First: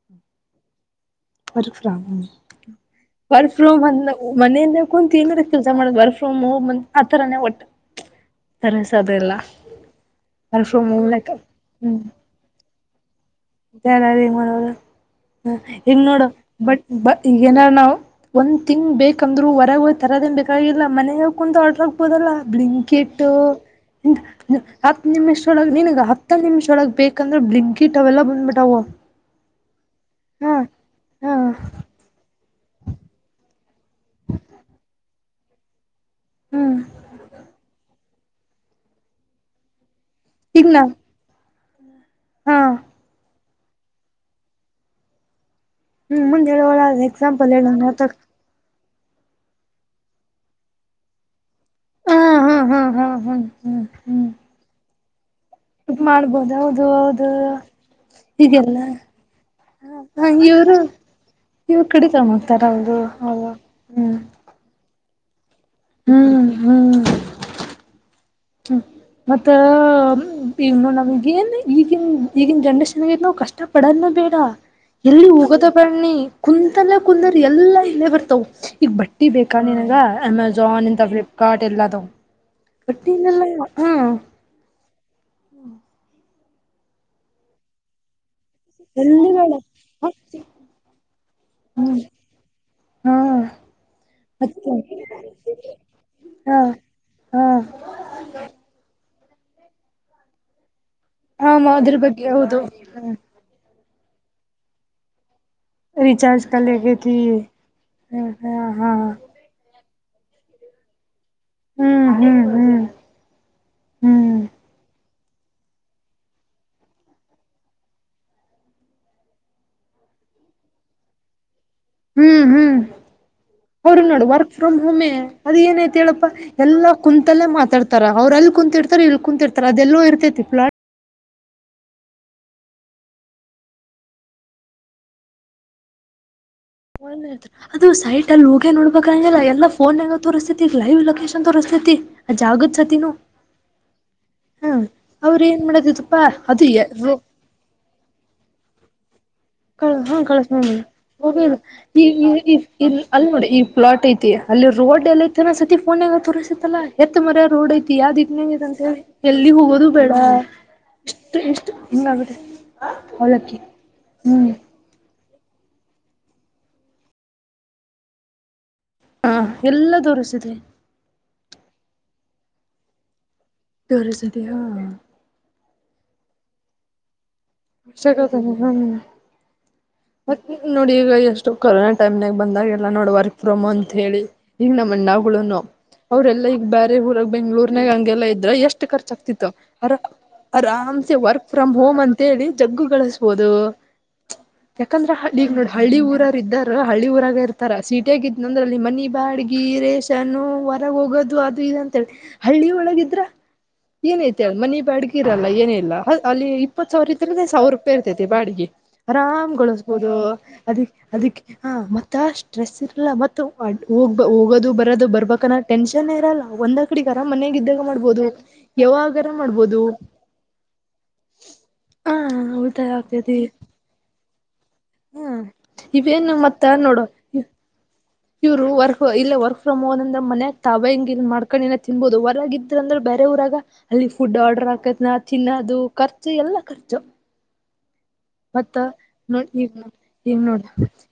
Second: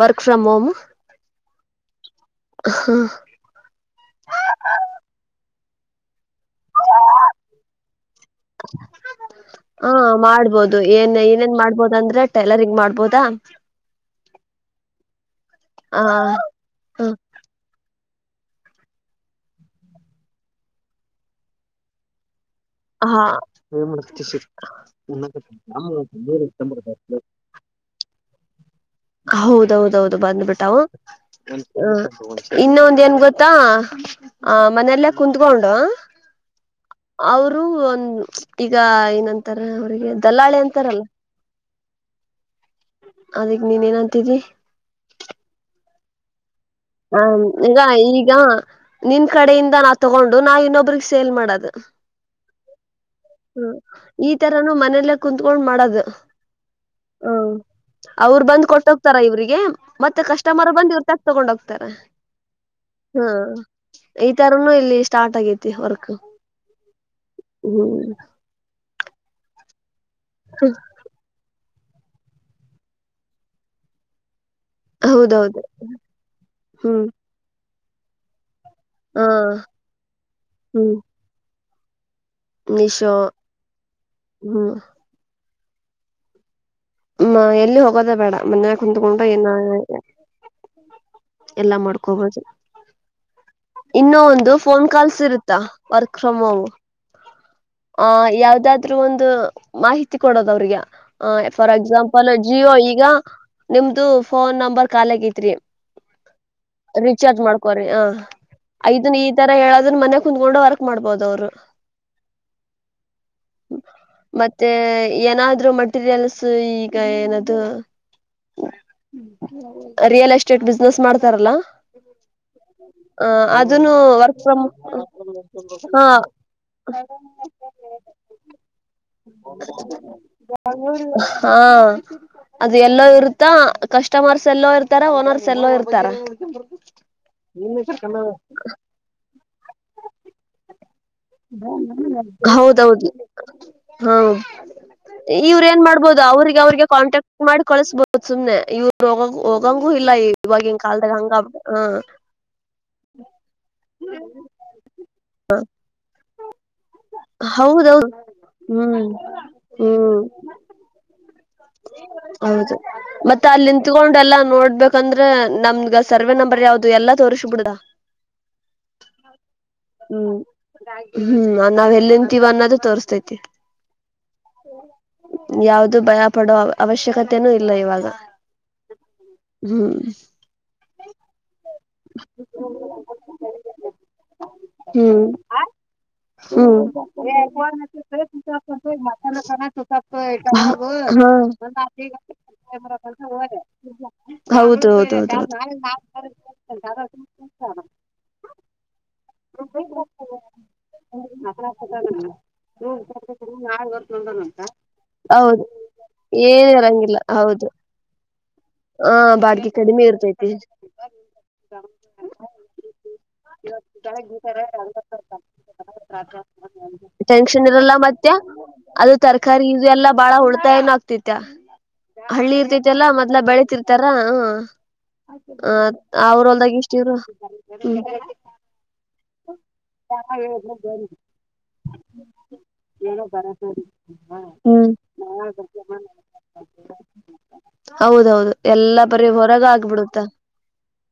Work from home. Work from home. ಹಾ. Work from ಅಂದ ಮನೆಯಿಂದ ಕುಂತ ಏನಾರ ಕೆಲಸ ಮಾಡ ವರ್ ಫ್ರೋಮ್. ಆ ಥರಾನೇ ಒಟ್ಟ. ತರಸ ಅದೆಲ್ಲ ಹಾ ವರ್ಕ್ ಮಾಡ್ಬೋದು ಫ್ರಮ್ ಹೋಮ್ ಏನ್ ಲೈಕ್ ಏನೇನ್ ಮಾಡ್ಬೋದ ಅಂದ್ರೆ. ಟೈಲರಿಂಗ್ ಮಾಡ್ಬೋದಾ. ಹೆಂಗ ಮಾಡ ಹ ಈಗ ಆ ನೋಡು ಬಟ್ ಈಗ ಏನಾರ ನಾವು. ಒಂದ್ ತಿಂಗ್ ಬೇಕಂದ್ರು ಹೊರಗೆ ಹ ತರದೇನ್ ಬೇಕಾಗಿಲ್ಲ ಮನ್ಯ ಕುಂದ ಆರ್ಡರ್ ಆಗ್ಬೋದಲ್ಲಾ ಬಿಳ. ಹ ಬ್ಲಿಂಕಿಟ್ಟು ಹತ್ತು ನಿಮಿಷೊಳಗೆ ನನ್ಗೆ ಹತ್ತ ನಿಮಿಷೊಳಗೆ ಬೇಕಂದ್ರೆ ಬ್ಲಿಂಗ. ಈಟವ ಎಲ್ಲಾ ಬಂದ ಬಿಟಾವ. ಹೌದೌದೌದು ಬಂದ್ಬಿಟ್ಟವು. ಹಾ ಇನ್ನೊಂದ ಏನ್ ಗೊತ್ತಾ ಆ ಮನೆಯಲ್ಲೇ ಕುತ್ಕೊಂಡು. ಹ್ಮ್ ಅವರು ಒಂದು ಈಗ ಏನಂತಾರ ಅವ್ರಿಗೆ ದಲ್ಲಾಳೆ ಈಗ ನಾ ಅಂತಾರಲ್ಲ. ಹಾ. ಅದಕ್ ನೀನ್ ಏನಂತಿದಿ. ಹ್ಮ್ ಮುಂದ್ ಹೇಳ್ವ. ಹ ಈಗ ಈಗ ನಿನ್ ಕಡೆಯಿಂದ ನಾ ತಗೊಂಡು ನಾವ ಇನ್ನೊಬ್ರಿಗೆ ಸೇಲ್ ಮಾಡದು. ಹಾ ಹಾ ಹಾ ಹಾ ಹಾ. ಹ್ಮ್ ಹ್ಮ್ ಈ ತರನು ಮನೇಲ್ಲೇ ಕುತ್ಕೊಂಡ್ ಇದ್ ಮಾಡೋದು ಮಾಡ್ಬೋದು ಹೌದು ಹ. ಹೌದು ಅವ್ರ ಬಂದ್ ಹೀಗೆಲ್ಲ ಕೊಟ್ಟ ಹೋಗ್ತಾರ ಇವ್ರಿಗೆ ಮತ್ತೆ ಕಸ್ಟಮರ್ ಇವರು ಬಂದ ಇವ್ರ ತಕ್ ತಗೊಂಡ ಹೋಗ್ತಾರ. ಇವ್ರು ಕಡಿತಕೊಂಡ್ ಹೋಗ್ತಾರ ಅವರು ಹಾ. ಅವರು ಹ್ಮ್ ತರ ಇಲ್ಲಿ ಸ್ಟಾರ್ಟ್ ಆಗೈತಿ ವರ್ಕ್ ಹ್ಮ್ ಹ್ಮ. ಹ್ಮ ಮತ್ತ ಇವನು ನಮಗೇನ್. ಈಗನ್ ಈಗಿನ ಜನ್ರೇಷನ್ಗ ನಾವು ಕಷ್ಟ ಪಡೋದು ಬೇಡ. ಎಲ್ಲಿ ಹೌದೌದು ಹೋಗೋದ ಬ್ಯಾಡ್ನಿ ಕುಂತಲ್ಲ ಹ್ಮ್ ಕುಂದರಿ ಎಲ್ಲಾ ಇಲ್ಲೇ ಬರ್ತವು. ಈಗ ಹಾ ಬಟ್ಟೆ ಬೇಕಾ ನಿನಗೆ ಅಮೆಝಾನ್ ಹ್ಮ್ ಇಂಥ ಫ್ಲಿಪ್ಕಾರ್ಟ್ ಎಲ್ಲ ಅದಾವ. ಒಟ್ಟಿನೆಲ್ಲ ಹಾ. ಹ್ಮ. ಹ್ಮ ಎಲ್ಲಿ ಹೋಗೋದೇ ಬೇಡ ಮನ್ಯ ಕುತ್ಕೊಂಡ ಎಲ್ಲಿ ಏನ. ಬೇಡ ಹ ಎಲ್ಲಾ ಹ್ಮ್ ಮಾಡ್ಕೊ ಬಹುದು. ಹಾ ಇನ್ನು ಒಂದು ಮತ್ತೆ ಫೋನ್ ಕಾಲ್ಸ್ ಇರುತ್ತಾ ವರ್ಕ್ ಫ್ರಮ್ ಹೋಮ್. ಹ್ಮ. ಆ ಯಾವ್ದಾದ್ರು ಒಂದು ಮಾಹಿತಿ ಕೊಡೋದ ಅವ್ರಿಗೆ. ಆ ಹ ಫಾರ್ ಅದ್ರ ಬಗ್ಗೆ ಎಕ್ಸಾಂಪಲ್ ಹೌದು ಜಿಯೋ ಈಗ ನಿಮ್ದು ಫೋನ್ ನಂಬರ್ ಕಾಲ ಆಗೈತ್ರಿ. ರಿಚಾರ್ಜ್ ಖಾಲಿ ಆಗೈತಿ ರೀಚಾರ್ಜ್ ಮಾಡ್ಕೋರಿ ಹ ಹ್ಮ್ ಹಾ ಹಾ ಐದನೆ ಈ ತರ ಹೇಳೋದ್ರ ಮನೆ ಕುತ್ಕೊಂಡು ವರ್ಕ್ ಮಾಡಬಹದು ಅವ್ರು. ಹ್ಮ್ ಹ್ಮ್ ಹ್ಮ್ ಹ್ಮ್ ಮತ್ತೆ ಏನಾದ್ರು ಮಟೀರಿಯಲ್ಸ್ ಈಗ ಏನದು. ರಿಯಲ್ ಎಸ್ಟೇಟ್ ಬಿಸ್ನೆಸ್ ಮಾಡ್ತಾರಲಾ. ಹ್ಮ್ ಹ್ಮ್ ಅವರು ನೋಡು ವರ್ಕ್ ಫ್ರಮ್ ಹೋಮೇ ಅದ ಏನಾಯ್ತ ಹಾ ಹೇಳಪ್ಪಾ. ಎಲ್ಲ ಕುಂತಲ್ಲೇ ಮಾತಾಡ್ತಾರೆ ಅವರು ಅಲ್ಲಿ ಕುಂತಿರ್ತಾರೆ ಇಲ್ಲಿ ಕುೂಂತಿರ್ತಾರೆ ಅದೆಲ್ಲೋ ಇರ್ತೈತಿ ಪ್ಲಾಟ್. ಹಾ ಅದು ಎಲ್ಲೋ ಇರುತ್ತ ಕಸ್ಟಮರ್ಸ್ ಎಲ್ಲೋ ಇರ್ತಾರ ಓನರ್ಸ್ ಎಲ್ಲೋ ಇರ್ತಾರ. ಅದು ಸೈಟ್ ಅಲ್ಲಿ ಹೋಗಿ ನೋಡ್ಬೇಕಂಗಲ್ಲ ಎಲ್ಲಾ ಫೋನನಾಗ್ ತೋರಿಸ್ತೈತೇ ಲೈವ್ ಲೋಕೆ ಶನ್ ತೋರಿಸತೈತಿ ಆ ಜಾಗದ ಸತಿನು. ಹ ಹಾ ಅವ್ರ ಇವ್ರ ಏನ್ ಮಾಡದಿತ್ತಪ್ಪಾ ಮಾಡ್ಬೋದು ಅವ್ರಿಗೆ ಅದು ಅವ್ರಿಗೆ ಕಾಂಟ್ಯಾಕ್ಟ್ ಮಾಡಿ ಕಳಸ್ಬಹದು ಸುಮನೆ ಇವರ. ಹೊಂಗಗ ಹೋಗಂಗೂ ಇಲ್ಲ ಹ ಕಳಸ ಇವಾಗಿನ್ ಕಾಲ್ದಾಗ ಹಂಗ ಆಗ ಹ. ಅಲ್ ನೋಡಿ ಈ ಪ್ಲಾಟ್ ಐತಿ ಅಲ್ಲಿ ರೋಡ್ ಎಲ್ಲ ಐತಿನ ಸತಿ ಫೋನ್ ಎಲ್ಲ ತೋರಿಸತೈತಿಲಾ ಎತ್ ಮರ ರೋಡ್ ಐತಿ ಹೌದೌದು ಯಾವ್ದಹಿಂಗ್ ಐತಿ ಹ್ಮ್ ಎಲ್ಲಿ ಹೋಗೋದು ಬೇಡ. ಹ್ಮ್ ಇಷ್ಟು ಇಷ್ಟು ಹಿಂಗ ಅಗೆತ ಅವಲಕ್ಕಿ. ತೊಗೊಂಡ ಎಲ್ಲಾ ಹ್ಮ್ ನೋಡ್ಬೇಕಂದ್ರೆ ನಮಗ ಸರ್ವೆ ನಂಬರ್ ಯಾವ್ದ ಎಲ್ಲಾ ತೋರಿಸಬಿಡದ. ಹಾ ಎಲ್ಲಾ ತೋರಿಸತೈತಿ. ಹ್ಮ್ ನಾವ್ ಎಲ್ಲಿ ನಿಂತೀವ್ ಅನ್ನೋದು ತೋರಿಸತೈತಿ. ತೋರಿಸತೈತಾ. ಯಾವ್ದು ಭಯ ಪಡೋ ಅವಶ್ಯಕತನೂ ಇಲ್ಲ ಇವಾಗ. ವರ್ಷ ಹ್ಮ್ ನೋಡ ಈಗ ಎಷ್ಟು ಕೊರೋನಾ ಟೈಮ್ನಾಗ ಬಂದಾಗ ಎಲ್ಲ ನೋಡ ವರ್ಕ್ ಫ್ರಂ ಹೋಮ್ ಅಂತ ಹೇಳಿ ಈಗ ನಮ್ಮ ಹ್ಮ್ ಅಣ್ಣಗೋಳುನು. ಅವ್ರೆಲಾ ಈಗ ಹ್ಮ್ ಬೇರೆ ಊರಗ್ ಬೆಂಗ್ಳೂರ್ನಾಗ ಹಂಗೆಲ್ಲಾ ಇದ್ರ ಎಷ್ಟ್ ಖರ್ಚಾಗಗ್ತಿತ್ತವರ. ಆರಾಮ್ಸೆ ಹಾ ವರ್ಕ್ ಫ್ರಮ್ ಹೋಮ್ ಅಂತೇಳಿ ಜಗ್ಗು ಗಳಿಸಬೋದು. ಹೌದು ಯಾಕಂದ್ರ ಹೌದು ಹೌದು ಹಳ್ಳ ಈಗ್ ನೋಡ ಹಳ್ಳಿ ಊರರ ಇದಾಗ. ಹಳ್ಳಿ ಊರಾಗ ಇರ್ತಾರ ಸಿಟ್ಯಾಗ್ ಇದ್ನ ಅಂದ್ರ ಅಲ್ಲಿ ಮನಿ ಬಾಡಗಿ ರೇಷನ್ ಹೊರಗೆ ಹೋಗೋದು ಅದು ಇದು. ಹಳ್ಳಿ ಒಳಗಿದ್ರ. ಏನ ಐತೆ ಹೇಳ್ ಮನಿ ಬಾಡ್ಗಿ ಇರಲ್ಲ ಹೌದು ಏನ ಇಲ್ಲ ಅಲ್ಲಿ ಏನ್ ಇಪ್ಪತ್ ಸಾವಿರ ಇದರದೆ ಸಾವಿರ ರೂಪಾಯಿ ಇರ್ತೈತಿ ಬಾಡಿಗಿ. ಹಾ ಬಾಡ ಕಳಸ್ಬಹದು ಅದ ಅದಕೆ. ಹಾ ಮತ್ತ ಸ್ಟ್ರೆಸ್ ಇರಲ್ಲ ಮತ್ತ ಹೋಗ ಹೋಗೋದು ಬರೋದು ಬರಬೇಕು ಅನ್ನೋದ. ಟೆನ್ಕ್ಷನ್ ಇದ್ದಾಗ ಇರಲ್ಲ ಮಾಡ್ಬೋದು ಮತ್ತೆ ಅದು ಯಾವಾಗಾರ ತರಕಾರಿ ಮಾಡ್ಬೋದು ಇದೆಲ್ಲಾ ಬಾಳ ಉಳಿತಾಯ ಏನ ಆಗ್ತ ತೈತಿ ಹ ಹಳ್ಳಿ ಉಳಿತಾಯ ಇರ್ತೈತಲ್ಲಾ ಮೊದ್ಲ ಆಗ್ತೈತಿ ಬೆಳತಿರ್ತಾರ ಹೂ ಹ್ಮ ಇವೇನು ಅವರು ಮತ್ತ ಹೊಲದಾಗ ಇಷ್ಟ ನೋಡು ಇವ್ರು ಹೂ. ಇವ್ರು ವರ್ಕ್ ಇಲ್ಲ ವರ್ಕ್ ಫ್ರಮ್ ಹೋನ್ ಅಂದ್ರೆ ಮನ್ಯಾಗ ತಾವೆ ಹಿಂಗ್ ಇದ ಮಾಡ್ಕೊಂಡ್ ಇದು ತಿನ್ಬೋಬಹುದು ಹೊರಗ ಇತ್ತ ಅಂದ್ರ ಬ್ಯಾರೆ ಊರಾಗ. ಅಲ್ಲಿ ಫುಡ್ ಆರ್ಡ್ರರ್ ಹ್ಮ್ ಹಾಕತ್ನ ತಿನ್ನದು ಖರ್ಚು ಎಲ್ಲಾ ಖರ್ಚು. ಹೌದೌದು ಮತ್ತ ಎಲ್ಲಾ ಬರೀ ನೋ ಹೊರಗ ಈಗ ನ ಆಗ್ಬಿಡುತ್ತ ಈಗ ನೋಡ.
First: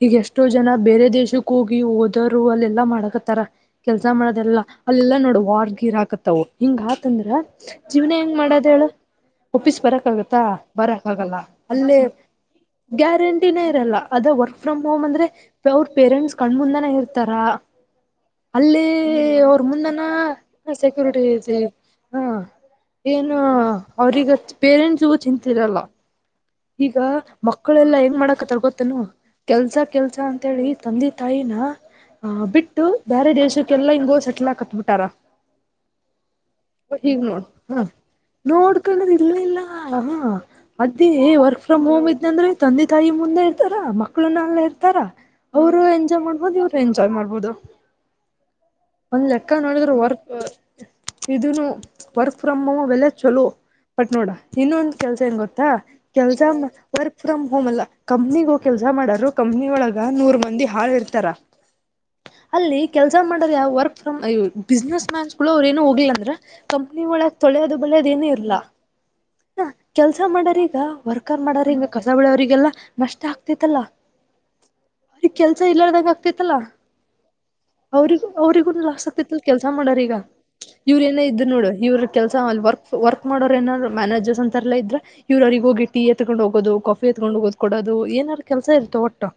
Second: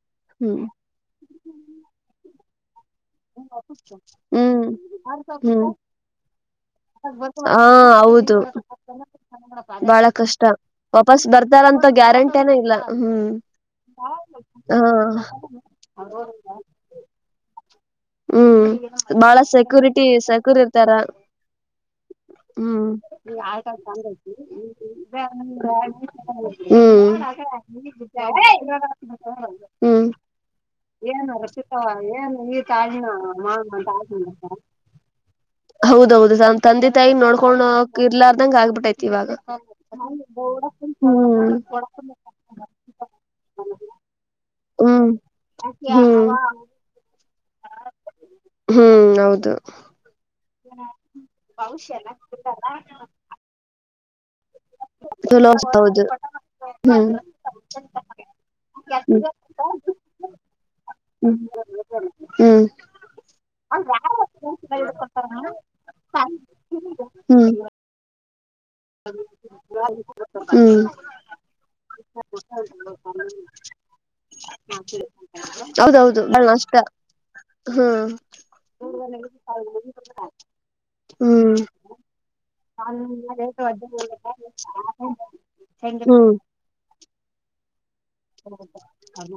ಈಗ ಎಷ್ಟೋ ಹ್ಮ್ ಜನ ಬೇರೆ ದೇಶಕ್ಕ ಹೋಗಿ ಓದೋರು ಅಲ್ಲೆಲ್ಲಾ ಮಾಡಕತ್ತ. ತರ ಕೆಲ್ಸ ಮಾಡದೆಲ್ಲಾ ಹ್ಮ್ ಅಲ್ಲೆಲ್ಲಾ ನೋಡು ಹ್ಮ್ ವಾರ್ಗೀರ್ ಹಾಕತ್ತವು ಹಿಂಗಾತಂದ್ರ ಹಾ ಜೀವನ ಹೆಂಗ ಹೌದು ಮಾಡದ. ಹೇಳ ಒಪ್ಪಿಸಿ ಬರಕ ಬಾಳ ಆಗತ್ತ ಕಷ್ಟ ಬರಕ ವಾಪಸ್ ಆಗಲ್ಲ ಅಲ್. ಬರ್ತಾರಂತ ಗ್ಯಾರಂಟಿನ ಇಲ್ಲ ಹ್ಮ್ ಗ್ಯಾರಂಟಿನೇ ಇರಲ್ಲ ಅದ ವರ್ಕ್ ಫ್ರ್ ಹಾ ಹೋಮ್ ಅಂದ್ರೆ ಅವ್ರ ಪೇರೆಂಟ್ಸ್ ಕಣ್ಮಂದ ನ ಇರ್ತಾರಾ ಹ್ಮ್ ಬಾಳ ಸೆಕ್ಯೂರಿಟಿ ಸೆಕ್ಯೂರ್ ಇರ್ತಾರ ಹ್ಮ ಹ್ಮ ಹ್ಮ್ ಈ ಆಳ್ಕ ಚಂದ ಐತಿ ಅವ್ರಗ ಪೇರೆಂಟ್ಸಗೂ ಹ್ಮ್ ಚಿಂತಿರಲ್ಲ ಈಗ ಮಕ್ಕಳೆಲ್ಲಾ ಹೆಂಗ್ ಮಾಡಕತ್ತಾರ ಗೊತ್ತೇನು ಕೆಲ್ಸ ಹ್ಮ್ ಕೆಲ್ಸ ಅಂತೇಳಿ ತಂದೆ ಏನು ತಾಯಿನ ರಚಿಕವ ಹ ಏನು ಈ ಬಿಟ್ಟು ತಾಜಿನ ಬೇರೆ ಮಾ ದೇಶಕ್ಕೆಲ್ಲಾ ಹಿಂಗೋ ತಾಜ್ಮಸ ಸೆಟ್ಲ್ ಹಾಕತ್ಬಿಟ್ಟಾರ ಹೌದೌದು ನ ತಂದೆ ತಾಯ ಹೀಗ್ ನೋಡ್ ನೋಡ್ಕೊಂಡ ಹ ಇರ್ಲಾರ್ದಂಗ ಆಗ್ಬಿಟ್ಟೈತಿ ನೋಡ್ಕಣದ್ ಇವಾಗ ಏ ವರ್ಕ್ ಫ್ರಮ್ ಹೋಮ್ ಹ್ಮ್ ಇದ್ ಅಂದ್ರೆ ತಂದೆ ತಾಯಿ ಮುಂದೆ ಇರ್ತಾರ ಮಕ್ಳುನ್ನಲ್ಲ ಇರ್ತಾರ ಹ್ಮ್ ಅವರು ಎಂಜಾಯ್ ಹ್ಮ್ ಮಾಡ್ಬೋದು ಇವ್ರು ಎಂಜಾಯ್ ಮಾಡ್ಬೋದು. ಹ್ಮ್ ಒಂದ್ ಹೌದು ಲೆಕ್ಕ ನೋಡಿದ್ರರು ವರ್ಕ್ ಇದನು ವರ್ಕ್ ಫ್ರಮ್ ಹೋಮ್ ವಲ್ಲ ಚಲೋ ಬಟ್ ನೋಡ ಇನ್ನೊಂದು. ಕೆಲ್ಸ ಹೆಂಗ ಚಲೋ ಗೊತ್ತಾ ಹೌದು ಕೆಲ್ಸ ಹ್ಮ್ ವರ್ಕ್ ಫ್ರಮ್ ಹೋಮ್ ಅಲ್ಲ. ಕಂಪ್ನಿಗ ಹೋಗಿ ಕೆಲ್ಸ ಮಾಡರು ಕಂಪ್ನಿ ಒಳಗ ನೂರ್ ಮಂದಿ ಹಾಳ ಇರ್ತ ಹ್ಮ [inaudible] ಅಲ್ಲಿ ಕೆಲ್ಸ ಮಾಡ್ರ ಯಾವ ವರ್ಕ್ ಫ್ರಮ್ ಬಿಸ್ನೆಸ್ ಮ್ಯಾನ್ಸಳು ಅವ್ರರು ಏನ ಹೋಗಲ್ಲ ಅಂದ್ರೆ. ಕಂಪ್ನಿ ಒಳಗ ಹ್ಮ್ ತೊಳೆಯೋದು ಬಳೆದ ಏನ ಇರಲ ಹ್ಮ್ [inaudible] ವರ್ಕರ್ ಮಾಡಾರ ಹಿಂಗ ಕಸಬುಳಿ ಅವ್ರರಿಗೆಲ್ಲಾ ನಷ್ಟ ಆಗ್ತಿತ್ತಲ್ಲ. ಅವ್ರ ಕೆಲ್ಸ ಇಲ್ಲಾರದಂಗ ಹೌದೌದು ಬಹಳ ಆಗ್ತತ್ತಲ್ಲ. ನಷ್ಟ ಹ್ಮ್ ಅವ್ರಗೂ ಅವ್ರಿಗೂ ಲಾಸ್ ಆಗ್ತಿತ್ತಲ್ ಕೆಲ್ಸ ಮಾಡರ್ ಈಗ ಇವ್ರ ಏನ ಇದ್ದ್ ಹ್ಮ್ ನೋಡು ಇವ್ರ ಕೆಲಸ ವಕ್ ವರ್ಕ್ ಮಾಡೋರ್ ಏನಾದ್ರು ಮ್ಯೇರ್ಸ್ ಅಂತ ಎಲ್ಲ ಇದ್ರೆ ಇವ್ರರಿಗೆಗ ಹೋಗಿಟಿ ಎತ್ಡ ಹ್ಮ್ ಹೋಗಿ. ಹ [unintelligible] ಕಾಫಿತ್ಕೊಂಡು ಹೋಗದ್ ಕೊಡೋದು ಏನ ಕೆಲ್ಸ ಇರ್ತ ಒಟ್ಟು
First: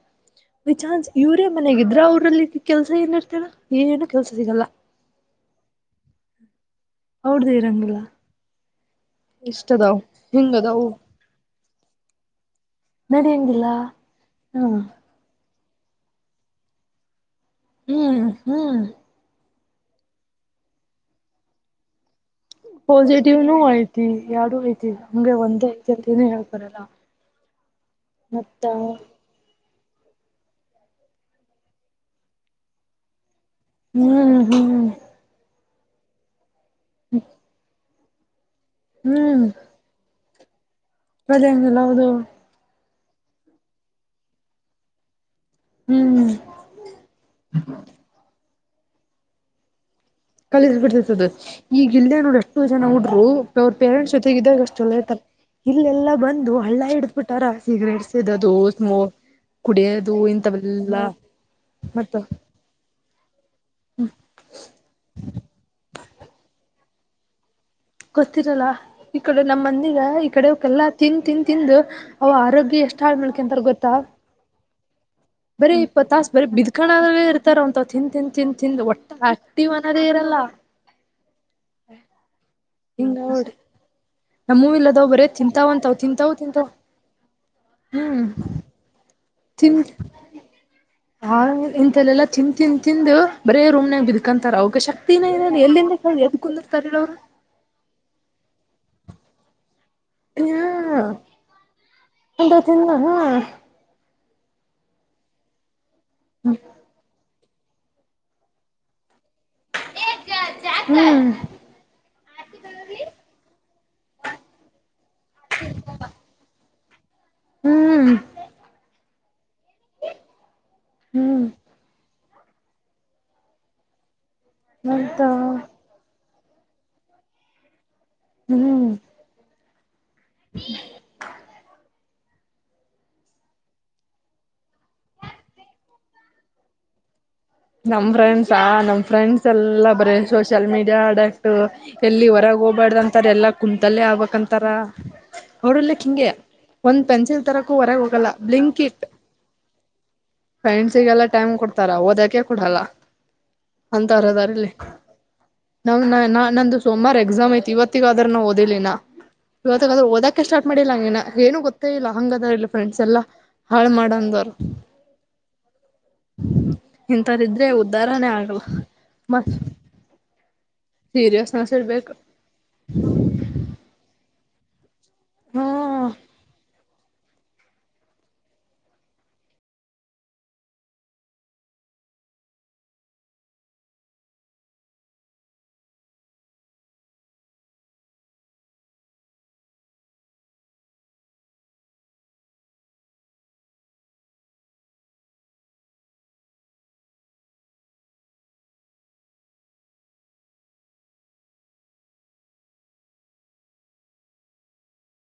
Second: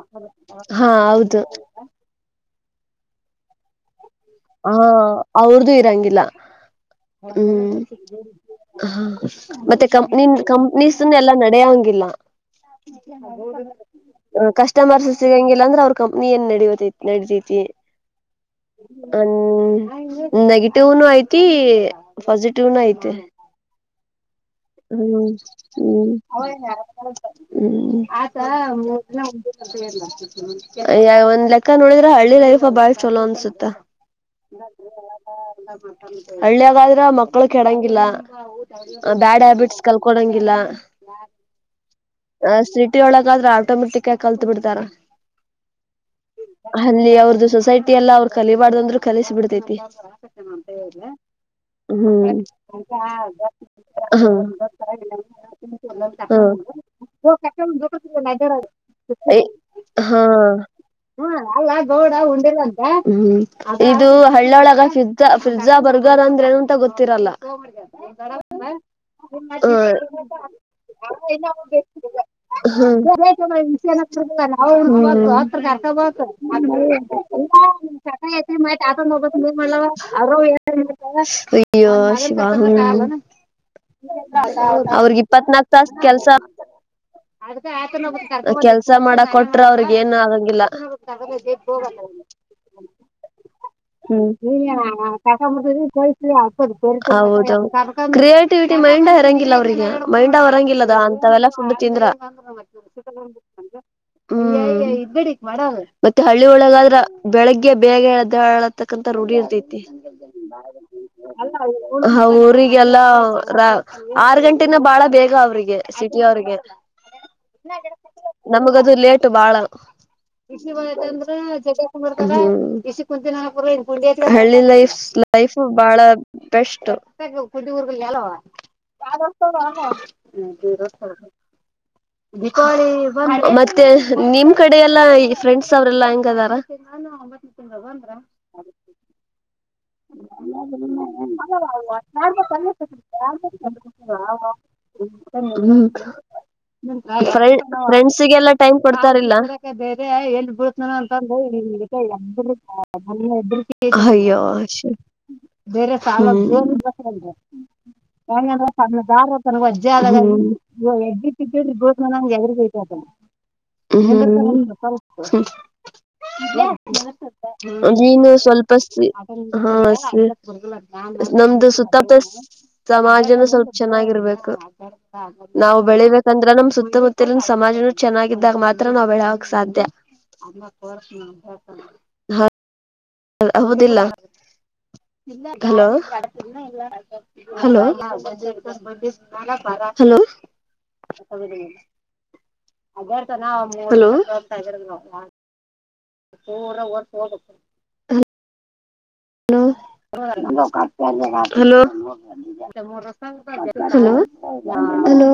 ಬೈ ಹಾ ಚಾನ್ಸ್ ಹೌದು ಇವರೇ ಮನೆಗಿದ್ರ ಅವ್ರಲ್ಲಿ ಕೆಲ್ಸ ಏನ್ ಇರ್ತಾರ. ಏ ಏನು ಕೆಲ್ಸ ಸಿಗಲ್ಲ ಹಾ ಅವ್ರ್ದು ಇರಂಗಿಲ್ಲ ಅವ್ರ್ದು ಹ್ಮ್ ಇರಂಗಿಲ್ಲ ಹ ಇಷ್ಟ ಮತ್ತೆ ಅದಾವ್ ಕಂಪ್ನಿ ಹಿಂಗ ಅದಾವು ಕಂಪ್ನೀಸ್ನ್ ಎಲ್ಲಾ ನಡೆಯಂಗಿಲ್ಲ ನಡಿಯಂಗಿಲ್ಲ ಹಾ ಕಸ್ಟಮರ್ಸ್ ಸಿಗಂಗಿಲ್ಲ ಅಂದ್ರೆ ಅವ್ರ ಕಂಪ್ನಿ ಏನ್ ನಡ ನಡತತಿ ಹ್ಮ್ ಹ್ಮ್ ಹ ನೆಗೆಟಿವ್ನು ಐತಿ ಪಿಟಿವ್ ಪಾಸಿಟಿವ್ನುೂ ಐತಿ ಯಾರಡುೂ ಐತಿ ಹ್ಮ್ ನಮಗೆ ಒಂದೇ ಐತಿ ಅಂತನೇ ಹೇಳ್ತಾರಲ್ಲ ಹ್ಮ್ ಆಯತಾ ಮೂ [unintelligible] ಯ್ಯ ಒಂದ್ ಲೆಕ್ಕ ನೋಡಿದ್ರ ಹಳ್ಳಿ ಲೈಫ ಬಾಳ ಚಲೋ ಅನ್ಸುತ್ತ ಹ್ಮ್ ಹ್ಮ್ ಹಳ್ಳಿಯಾಗಾದ್ರೆ ಮಕ್ಕಳು ಕೆಡಂಗಿಲ್ಲ ಬ್ಯಾಡ್ ಹ್ಯಾಬಿಟ್ಸ್ ಕಲ್ಕೊಳಂಗಿಲ್ಲ ತೊಳೆಯೋ ಹಂಗಿಲ್ಲ ಹೌದು ಅ ಸಿಟಿ ಒಳಗಾದ್ರೆ ಆಟೋಮೆಟಿಕ್ ಆಗಿ ಕಲ್ತ್ ಬಿಡ್ರ. ಹ್ಮ್ ಅಲ್ಲಿ ಅವ್ರ್ದು ಸೊಸೈಟಿ ಎಲ್ಲ ಅವ್ರ ಕಲಬಾರ್ದಂದ್ರರು ಕಲಿಸ ಬಿಡ್ತೇತಿ. ಕಲ ಬಿಡ್ಸರ್ತದ ಈಗ ಇಲ್ಲಯ ನೋಡ ಎಷ್ಟೋ ಜನ ಹುಡ್ರು ಅವ್ರ ಪೇರೆಂಟ್ಸ್ ಜೊತೆಗೆ ಇದಾಗ ಅಷ್ಟು ಒಳ್ಳೆ ಇರ್ತಾರೆ ಇಲ್ಲೆಲ್ಲಾ ಬಂದು ಹಳ್ಳ ಇಡ್ತ. ಬಿಟಾರ ಸಿಗ್ರೇಟ್ಸ್ ಸೇದೋದು ಸ್ಮೋ ಹ ಕುಡಿಯೋದು ಹಾ ಇಂತವೆಲ್ಲಾ ಮತ್ತ [unintelligible] ಇದು ಹಳ್ಳೊಳಗ ಫ್ರಿಜ ಫ್ರಿಜ್ ಬ ಈಗ ಅಂದ್ರೆ ಏನಂತ ಗೊತ್ತಿರಲ್ಲ. [unintelligible] ಗೊತ್ತಿರಲ್ಲ ಈ ಕಡೆ ನಮ್ಮ್ ಅಯ್ಯೋ ಮಂದಿಗೆ ಈ ಕಡೆವಕೆಲ್ಲಾ ತಿನ್ ತಿನ್ ತಿಂದ. ಅವ ಆರೋಗ್ಯ ಎಷ್ಟ ಹಾಳ್ ಮಾಡ್ಕೊಂತರ್ ಅಂತ ಗೊತ್ತಾ. ಹ್ಮ್. [unintelligible] ಬರೀ ಇಪ್ಪತ್ ತಾಸ ಬರೀ ಬಿದ್ಕಣದೇ ಇರ್ತಾರ ಅಂತವ್ ತಿಂದ ತಿಂದ ತಿಂದ ತಿಂದ ಒಟ್ಟ ಆಕ್ಟಿವ್ ಅನ್ನೋದೇ ಇರಲ್ಲ ಅಯ್ಯೋ ಶಿವಾ ಹೂಂ. ಹಿಂಗ ನೋಡಿ ನಮ್ಮೂ ಇಲ್ಲದವ್ ಅವ್ರಿಗ ಬರೇ ಇಪ್ಪತ್ನಾಕ್ ತಾಸ ತಿಂತಾವಂತವ್ ಕೆಲ್ಸ. ತಿಂತಾವ್ ತಿಂತಾವ್ ಹ್ಮ್ ಕೆಲ್ಸ ಮಾಡಕ್ ಕೊಟ್ಟ. ಕೊಟ್ರ ತಿನ್ ಅವ್ರಿಗೆ ಏನು ಆಗಂಗಿಲ್ಲ ಆ ಇಂತಲೆಲ್ಲಾ ತಿನ್ ತಿನ್ ತಿಂದು ಬರೇ ರೂಮ್ನಾಗ ಹ್ಮ್. ನೀ ಬಿದ್ಕಂತಾರ ಅವಕ ಶಕ್ತಿನ ತಕ ಇರಲ್ಲ ಮಾಡತ ಎಲ್ಲಿಂದ ಕೇಳ ಕಳ್ಸಲಿ ಎದ್ ಕುಂದಿರ್ತಾರ ಹೇಳ ಅವ್ರು ಆಗ್ಕ ಹೌದೌದು. ಕ್ರಿಯೇಟಿವಿಟಿ ಮೈಂಡ್ ಇರಂಗಿಲ್ಲ ಅವ್ರಿಗೆ ಮೈಂಡ್ ಹೊರಂಗಿಲ್ಲದ ಅಂತಲ್ಲ. ತಿಂದ್ರ ಹ್ಮ ತಿನ್ನ ಹ್ಮ ಹ್ಮ್ಮ್. ಮತ್ತೆ ಹಳ್ಳಿಯೊಳಗ ಆದ್ರ ಬೆಳಗ್ಗೆ ಬೇಗ ಎದ್ದೇಳು ತಕ್ಕಂತ ರೂಢಿ ಇರ್ತೈತಿ. [inaudible] ಹ್ಮ್ ಹ ಊರಿಗೆಲ್ಲ ಆರು ಗಂಟೆನ ಬಾಳ ಬೇಗ ಅವ್ರಿಗೆ. ಅವ್ರಿಗೆ ಹ್ಮ್ ನಮಗದು ಲೇಟು ಬಾಳ. ಹ್ಮ್ ಹ್ಮ್ಮ್. ಹಳ್ಳಿ ಲೈಫ್ ಅಂತ ಲೈಫ್ ಬಾಳ ಬೆಸ್ಟ್. ಹ್ಮ್. [inaudible] ದೀಪಾವಳಿ ಮತ್ತೆ ನಿಮ್ ಕಡೆ ಎಲ್ಲಾ ಈ ಫ್ರೆಂಡ್ಸ್ ಅವ್ರಲ್ಲಾ ಹೆಂಗದಾರ. [inaudible] ನಮ್ ಫ್ರೆಂಡ್ಸ ನಮ್ ಫ್ರೆಂಡ್ಸ್ ಎಲ್ಲಾ. ಬರೇ ಸೋಷಿಯಲ್ ಮೀಡಿಯಾ ಅಡಕ್ಟ್ ಎಲ್ಲಿ ಹೊರಗೆ ಹೋಗಬಾರ್ದ ಅಂತಾರ ಎಲ್ಲ ಕುಂತಲ್ಲೇ ಆಗ್ಬಕ್ಂತಾರ. ಅವ್ರಲ್ಲಕ್ ಹಿಂಗೆ ಹ್ಮ. ಒಂದ್ ಪೆನ್ಸಿಲ್ ತರಕ್ಕೂ ಹೊರಗೆ ಹೋಗಲ್ಲ ಫ್ರೆಂಡ್ಸಿಗೆಲ್ಲಾ ಟೈಮ್ ಬ್ಲಿಂಕ್ ಇಟ್ ಕೊಡ್ತಾರಿಲ್ಲ. ಫ್ರೆಂಡ್ಸಿಗೆಲ್ಲ ಟೈಮ್ ಕೊಡ್ತಾರ ಓದಕೆ ಕೊಡಲ್ಲ ಅಯ್ಯೋ ಅಂತವ್ರದಾರಲ್ಲಿ ಶಿವನೇ. ನಮ್ ನ ನಂದು ಸೋಮವಾರ ಎಕ್ಸಾಮ್ ಐತಿ ಇವತ್ತಿಗಾದ್ರ ನಾ ಓದಿಲಿನ ಇವತ್ತಾಗಾದ್ರೆ ಹ್ಮ್ಮ್ ಓದಕ್ಕೆ ಹ್ಮ್ಮ್. ಸ್ಟಾರ್ಟ್ ಮಾಡಿಲ್ಲ ಹ್ಮ್ಮ್. ಹಂಗಿನ ಏನು ಗೊತ್ತೇ ಇಲ್ಲ ಹಂಗದ ಇಲ್ಲ ಫ್ರೆಂಡ್ಸ್ ಎಲ್ಲಾ ಹಾಳ್ ಮಾಡಂದವ್ರು ಇಂಥವ್ರ ಇದ್ರೆ ಹ್ಮ ಉದ್ಧಾರನೇ ನೀನೆ ಆಗಲ್ಲ ಸ್ವಲ್ಪ. ಮತ್ ಹಾ ಸರಿ ನಮ್ದು ಸೀರಿಯಸ್ನೆಸ್ ಇರ್ಬೇಕು ಸುತ್ತುತ್ತಲ. ಸಮಾಜನ ಸ್ವಲ್ಪ ಚೆನ್ನಾಗಿರ್ಬೇಕು ನಾವು ಹ್ಮ ಬೆಳಿಬೇಕಂದ್ರ ನಮ ಸುತ್ತಮುತ್ತ. ಮುತ್ತಲಿನ ಸಮಾಜನೂ ಚೆನ್ನಾಗಿದ್ದಾಗ ಮಾತ್ರ ನಾವ್ ಬೆಲ್ಯಾಕ್ ಸಾಧ್ಯ. ಹೌದಿಲ್ಲ hello. Hello hello. Hello. [inaudible] Hello hello. Hello hello.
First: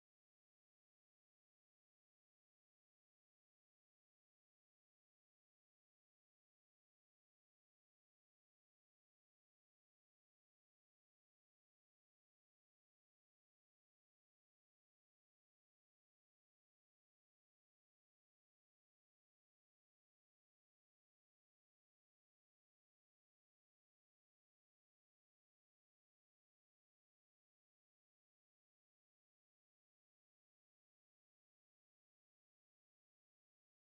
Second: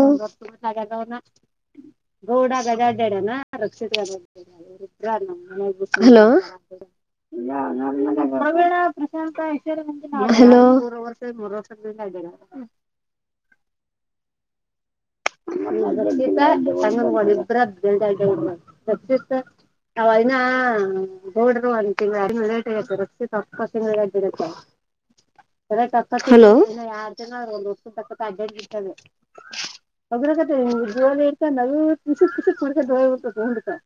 [unintelligible] Hello. Hello. [unintelligible] [unintelligible] [inaudible] ಅದ ತಕ್ಕಲ ಯಾರ್ ಜನ ಒ ತಕ್ಕ ಅಡ್ಡ ಬಿಟ್ಟದೆ ಹೋ ನಸಿಸಿತ್ ಮಾಡ್ಕೊಂಡ